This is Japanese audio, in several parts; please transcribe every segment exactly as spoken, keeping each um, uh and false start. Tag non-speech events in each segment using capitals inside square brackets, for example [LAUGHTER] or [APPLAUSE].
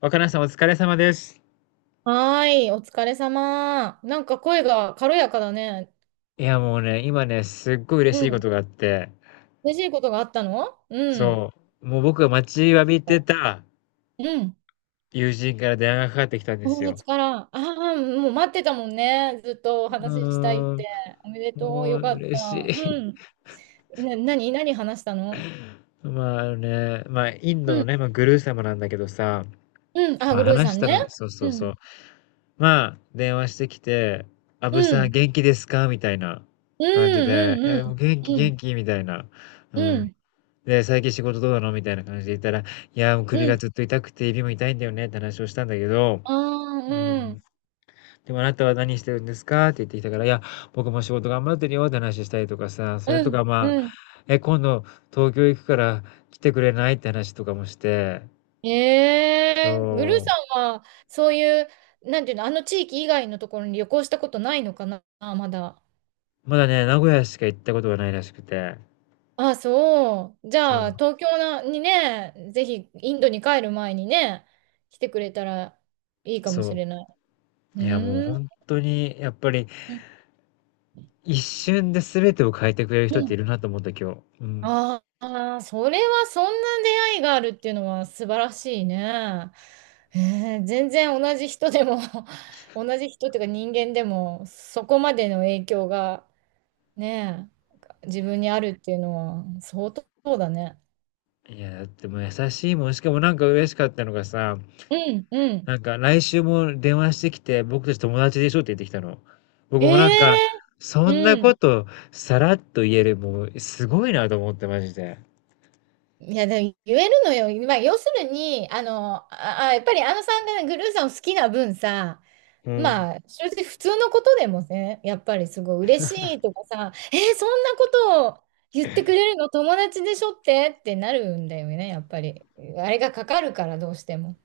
若菜さんお疲れ様です。はーい、お疲れ様。なんか声が軽やかだね。いやもうね、今ね、すっごい嬉うしいこん。とがあって、嬉しいことがあったの？うん。そう、もう僕が待ちわびてたうん。友人から電話がかかってきたんです友よ。月から。ああ、もう待ってたもんね。ずっとおうー話ししたいって。ん、おめでとう。もうよかっ嬉しい。た。うん。な、何、何話したの？ [LAUGHS] まあ、あのね、まあ、インうドのん。ね、まあ、グルー様なんだけどさ、うん。あ、まあ、グルー話さしんたね。のが、そうそううそん。う。まあ、電話してきて、アブうさんん。元気ですかみたいなう感じで、いん。うや、ん。うもうん。元気う元ん。気みたいな。ううん。ん。で、最近仕事どうなのみたいな感じで言ったら、いや、もう首うがん。ずっと痛くて指も痛いんだよねって話をしたんだけど、ああ、ううん、ん。でもあなたは何してるんですかって言ってきたから、いや、僕も仕事頑張ってるよって話したりとかさ、それとうん。かまあ、うん。え、今度東京行くから来てくれないって話とかもして、ええグルーそさんは、そういう、なんていうの、あの地域以外のところに旅行したことないのかな、まだ。う、まだね、名古屋しか行ったことがないらしくて、あ、そう。じそう、ゃあ、東京なにね、ぜひ、インドに帰る前にね、来てくれたらいいかもしそれない。うう、いや、もうーん。本当にやっぱり一瞬で全てを変えてくれる人っうていん。るなと思った今日。うん。ああ、それはそんな出会いがあるっていうのは素晴らしいね。えー全然同じ人でも [LAUGHS] 同じ人っていうか人間でもそこまでの影響がね、え、自分にあるっていうのは相当だね。いや、だってもう優しいもん、しかもなんか嬉しかったのがさ、うん、うん。なんか「来週も電話してきて、僕たち友達でしょ」って言ってきたの。僕もなんか、ええ、そんなうこん。とさらっと言える、もうすごいなと思って、マジで。いや、でも言えるのよ。まあ、要するに、あの、あ、あやっぱりあのさんがねグルーさんを好きな分さ、うん。まあ、正直普通のことでもね、やっぱりすごい嬉しいとかさ、えーそんなことを言ってくれるの友達でしょってってなるんだよね、やっぱり。あれがかかるから、どうしても。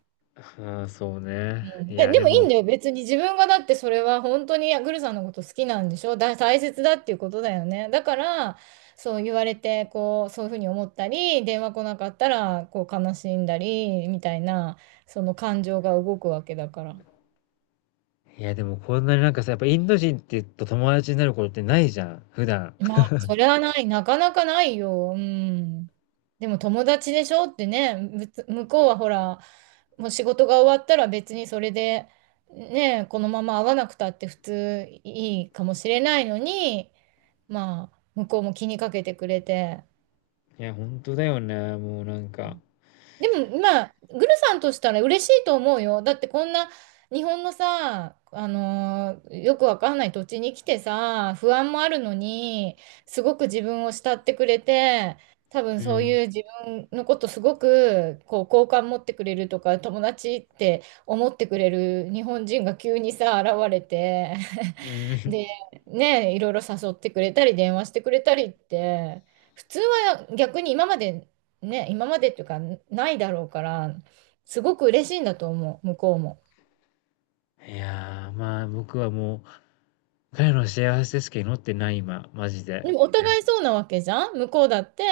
ああ、そうね。ういん、で、や、ででもいもいんだよ。別に自分がだってそれは本当にグルさんのこと好きなんでしょだ、大切だっていうことだよね。だから、そう言われて、こう、そういうふうに思ったり、電話来なかったら、こう、悲しんだり、みたいな、その感情が動くわけだから。いや、でもこんなになんかさ、やっぱインド人ってと友達になることってないじゃん、普段。まあ、それはない。なかなかないよ。うん。でも友達でしょってね、むつ向こうはほら、もう仕事が終わったら別にそれで、ね、このまま会わなくたって普通いいかもしれないのに、まあ、向こうも気にかけてくれて、いや、ほんとだよね、もうなんか。でも、まあ、グルさんとしたら嬉しいと思うよ。だってこんな日本のさ、あのーよくわかんない土地に来てさ、不安もあるのに、すごく自分を慕ってくれて、多分うそうん。いう自分のことすごくこう好感持ってくれるとか、友達って思ってくれる日本人が急にさ、現れて、う [LAUGHS] ん。で、ね、いろいろ誘ってくれたり、電話してくれたりって、普通は逆に今までね、今までっていうか、ないだろうから、すごく嬉しいんだと思う、向こうも。いやー、まあ、僕はもう、彼の幸せですけど祈ってない、今、マジでで。もお互いそうなわけじゃん向こうだって、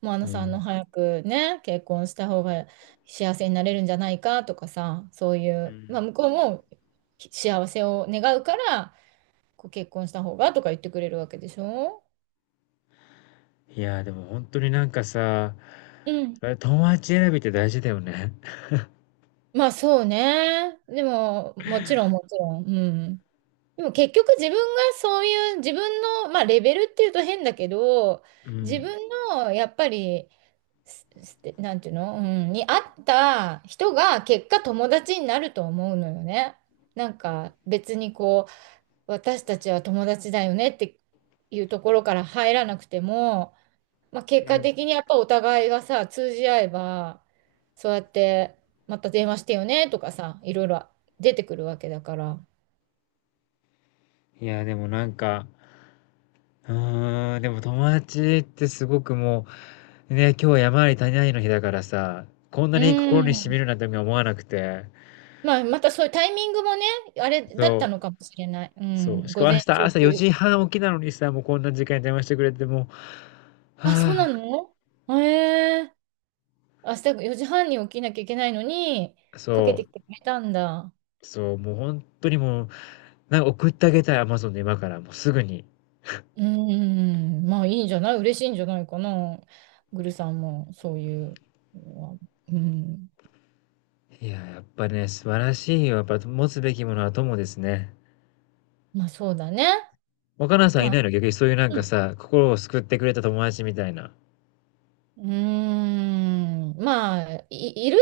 もうあうのさんのん。早くね、結婚した方が幸せになれるんじゃないかとかさ、そういうう、まあん。向こうも幸せを願うから、こう結婚した方がとか言ってくれるわけでしょ？いやー、でも本当になんかさ、うん。友達選びって大事だよね。まあそうね。でも、もちろんもちろん。うん。でも結局自分がそういう自分の、まあ、レベルっていうと変だけどう自ん。分のやっぱりすすなんていうの、うん、に合った人が結果友達になると思うのよね。なんか別にこう私たちは友達だよねっていうところから入らなくても、まあ、結う果ん。的にやっぱお互いがさ通じ合えばそうやってまた電話してよねとかさいろいろ出てくるわけだから。いやー、でもなんか、うーん、でも友達ってすごくもう、ね、今日山あり谷ありの日だからさ、こんなうに心に染みん。るなんて思わなくて。まあ、またそういうタイミングもね、あれだっそたのかもしれない。うう、そう。ん、しか午も明前日中朝という。よじはん起きなのにさ、もうこんな時間に電話してくれてもう、あ、そうなはあ。の？ええ、明日よじはんに起きなきゃいけないのに、かけそてきてくれたんだ。う、そう、もう本当にもう、なんか送ってあげたい、アマゾンで今から、もうすぐに。うん、まあいいんじゃない？嬉しいんじゃないかな。グルさんも、そういう。うん、いや、やっぱね、素晴らしいよ。やっぱ持つべきものは友ですね。まあそうだね。若菜さんいまあ、ないの？逆にそういうなんうかん。さ、心を救ってくれた友達みたいな。うーん、まあ、い、いる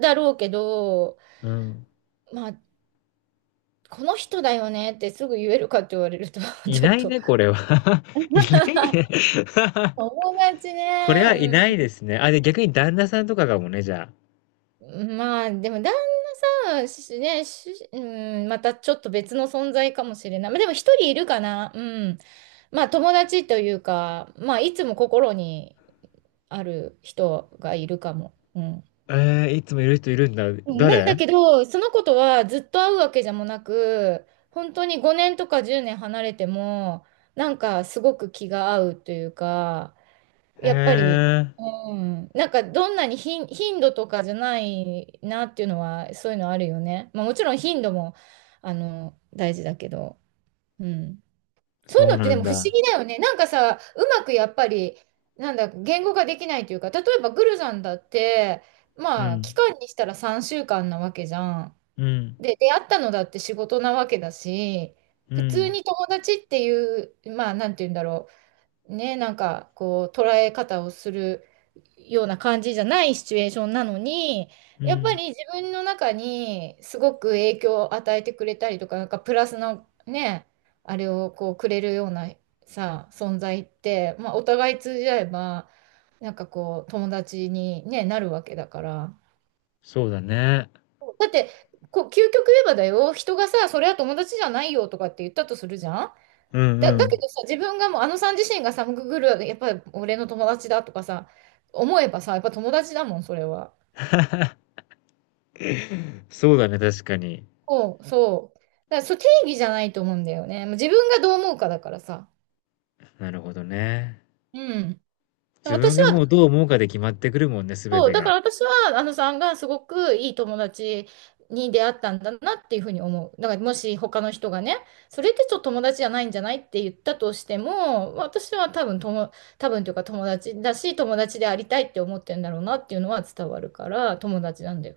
だろうけど、うん。まあ、この人だよねってすぐ言えるかって言われると [LAUGHS] いちょなっいと ね、これは。[LAUGHS] いないね。[LAUGHS] 友達 [LAUGHS] これはいね、ないですね。あ、で、逆に旦那さんとかかもね、じゃうん、まあでも旦那さん、しね、し、うん、またちょっと別の存在かもしれない。まあでも一人いるかな、うん。まあ友達というか、まあいつも心にある人がいるかも。うん。あ。えーいつもいる人いるんだ。うん。なんだ誰？けど、その子とはずっと会うわけじゃもなく、本当にごねんとかじゅうねん離れても、なんかすごく気が合うというか、へやっぱり、え、うん、なんかどんなに頻、頻度とかじゃないなっていうのは、そういうのあるよね。まあ、もちろん頻度も、あの、大事だけど、うん。そういそううのってなでんも不思だ。議だよね。なんかさ、うまくやっぱり、なんだ、言語化できないというか、例えばグルさんだって、うまあ、期ん、間にしたらさんしゅうかんなわけじゃん。うん、で、出会ったのだって仕事なわけだし、う普通ん、に友達っていう、まあ、なんて言うんだろう。ね、なんかこう捉え方をするような感じじゃないシチュエーションなのに、うやっぱん、り自分の中にすごく影響を与えてくれたりとか、なんかプラスのね、あれをこうくれるようなさ、存在って、まあ、お互い通じ合えば、なんかこう友達に、ね、なるわけだから。そうだね。だってこう究極言えばだよ、人がさ、それは友達じゃないよとかって言ったとするじゃん。うんだ、うだけん。どさ、自分がもう、あのさん自身がさ、グーグル、やっぱり俺の友達だとかさ、思えばさ、やっぱ友達だもん、それは。そうだね、確かに。そう、そう。だから、そう、定義じゃないと思うんだよね。もう自分がどう思うかだからさ。なるほどね。うん。自私分がもうは、どう思うかで決まってくるもんね、すべそう、てだが。から私は、あのさんがすごくいい友達に出会ったんだなっていうふうに思う。だからもし他の人がね、それってちょっと友達じゃないんじゃないって言ったとしても、私は多分友、多分というか友達だし、友達でありたいって思ってるんだろうなっていうのは伝わるから、友達なんだよ。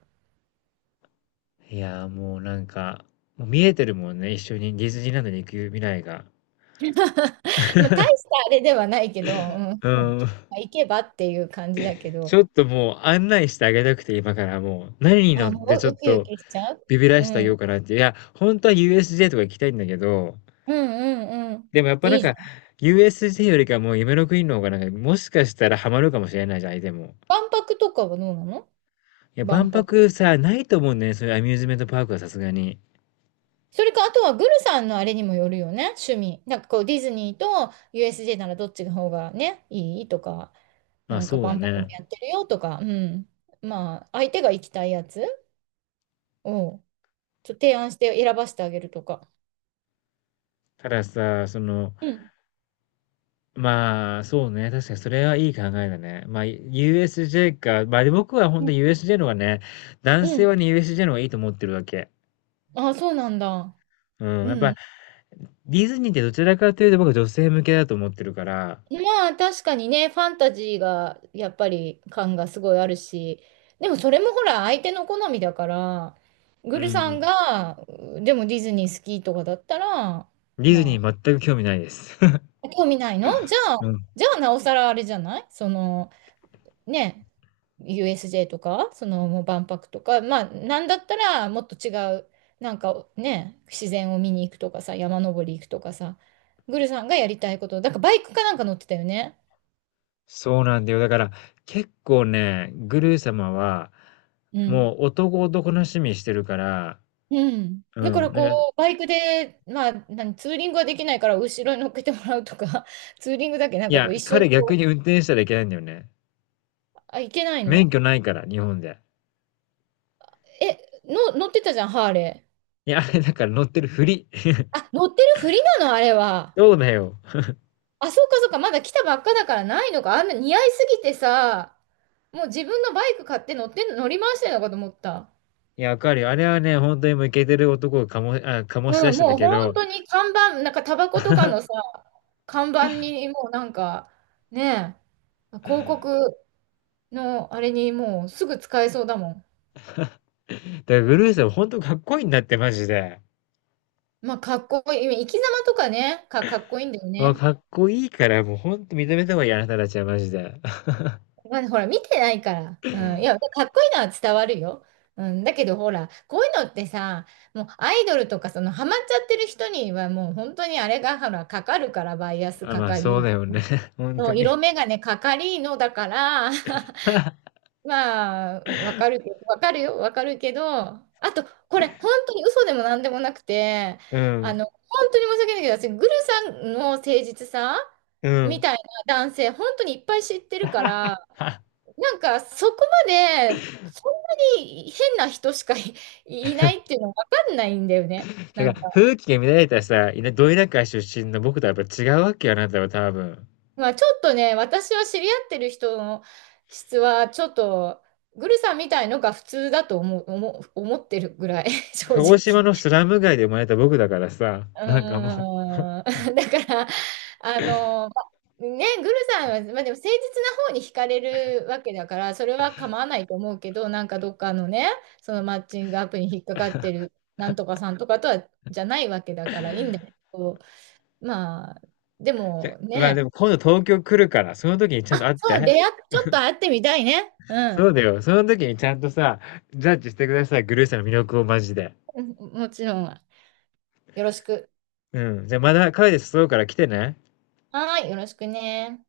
いやー、もうなんか、もう見えてるもんね、一緒にディズニーランドに行く未来が。[LAUGHS] まあ、大したあれではないけど、うん、うまーん。あ行けばっていう感じだけちょど、っともう案内してあげたくて、今からもう、何に乗あ、っもてちょうっウキウとキしちゃう。ビビらうしてあげよん。うかなっていや、本当は ユーエスジェー とか行きたいんだけど、うん、うん、うん。でもやっぱないんいじか、ゃん。ユーエスジェー よりかもう夢の国の方がなんか、もしかしたらハマるかもしれないじゃん、相手も。万博とかはどうなの？いや、万万博。博さ、ないと思うんだよね、そういうアミューズメントパークはさすがに。それか、あとはグルさんのあれにもよるよね、趣味。なんかこう、ディズニーと ユーエスジェー ならどっちの方がね、いいとか、まなあ、んかそうだ万博もね。やってるよとか、うん。まあ、相手が行きたいやつを、ちょっと提案して選ばせてあげるとか。たださ、その、うん。まあ、そうね。確かにそれはいい考えだね。まあ、ユーエスジェー か。まあ、で僕は本う当 ん。ユーエスジェー の方がね、男う性はん。ね、ユーエスジェー の方がいいと思ってるわけ。ああ、そうなんだ。うん。うやっぱ、ん。ディズニーってどちらかというと僕は女性向けだと思ってるから、まあ、確かにね、ファンタジーが、やっぱり感がすごいあるし、でもそれもほら、相手の好みだから、うグんうルさんん。が、うでもディズニー好きとかだったら、ディズニまあ、ー全く興味ないです。[LAUGHS] 興味ないの？じゃうあ、ん。じゃあなおさらあれじゃないその、ね、ユーエスジェー とか、そのもう万博とか、まあ、なんだったらもっと違う、なんかね、自然を見に行くとかさ、山登り行くとかさ、グルさんがやりたいこと、だからバイクかなんか乗ってたよね。そうなんだよ。だから、結構ね、グルー様は、うん。もう男男の趣味してるから、うん。うだかん。らこなんか、う、バイクで、まあ、何、ツーリングはできないから後ろに乗っけてもらうとか、[LAUGHS] ツーリングだけないんかこや、う一緒に彼逆こう、に運転したらいけないんだよね。あ、行けない免の？許ないから、日本で。え、の、乗ってたじゃん、ハーレいや、[LAUGHS] あれだから乗ってるふり。[LAUGHS] ー。あ、乗ってるふりなの、あれは。そうだよ。あ、そうかそうか、まだ来たばっかだからないのか。あんな似合いすぎてさ、もう自分のバイク買って乗ってん乗り回してるのかと思った。いや、わかるよ。あれはね、本当にもうイケてる男をかも、あ、醸し出うん、してたもうけ本ど、だ当に看板、なんかタバコとかのさ、看板にもうなんか、ねえ、広告のあれにもうすぐ使えそうだもん。からグルーさん本当かっこいいんだって、マジで。まあ、かっこいい。生き様とかね、か、かっこいいんだよもうね。かっこいいから、もう本当認めた方がいい、あなたたちはマジで。[LAUGHS] まあ、ほら、見てないから。うん。いや、かっこいいのは伝わるよ。うん。だけど、ほら、こういうのってさ、もうアイドルとか、その、ハマっちゃってる人には、もう本当にあれが、ほら、かかるから、バイアスあ、かまあかそうり、だよね。[LAUGHS] 本そ当うに。色眼鏡かかりのだから、[LAUGHS] まあ、わかるけど、わかるよ、わかるけど、あと、これ、本当に嘘でもなんでもなくて、うあん。の、本当に申し訳ないけど、私、グルさんの誠実さうみん。たいな男性、本当にいっぱい知ってるから、[LAUGHS] なんかそこまでそんなに変な人しかい、いないっていうのわかんないんだよね。だかなら、んか、風紀が乱れたさ、いなど田出身の僕とはやっぱ違うわけよ、あなたは多分。まあちょっとね、私は知り合ってる人の質はちょっとグルさんみたいのが普通だと思う、思う、思ってるぐらい、[LAUGHS] 正鹿児島直。のスラム街で生まれた僕だからさ、うなんかもう、ーん。[LAUGHS] だから、あの、まね、グルさんは、まあ、でも誠実な方に惹かれるわけだから、それは構わないと思うけど、なんかどっかのね、そのマッチングアプリに引っかかってるなんとかさんとかとは、じゃないわけだからいいんだけど、まあ、でえもまあね、でも今度東京来るから、その時にちゃんあ、と会っそう、出て。会っ、ちょっと会ってみたいね。うそん。うだよ。その時にちゃんとさ、ジャッジしてください。グルーさんの魅力をマジで。うん、もちろん。よろしく。うん。じゃあまだカフェで誘うから来てね。はーい、よろしくね。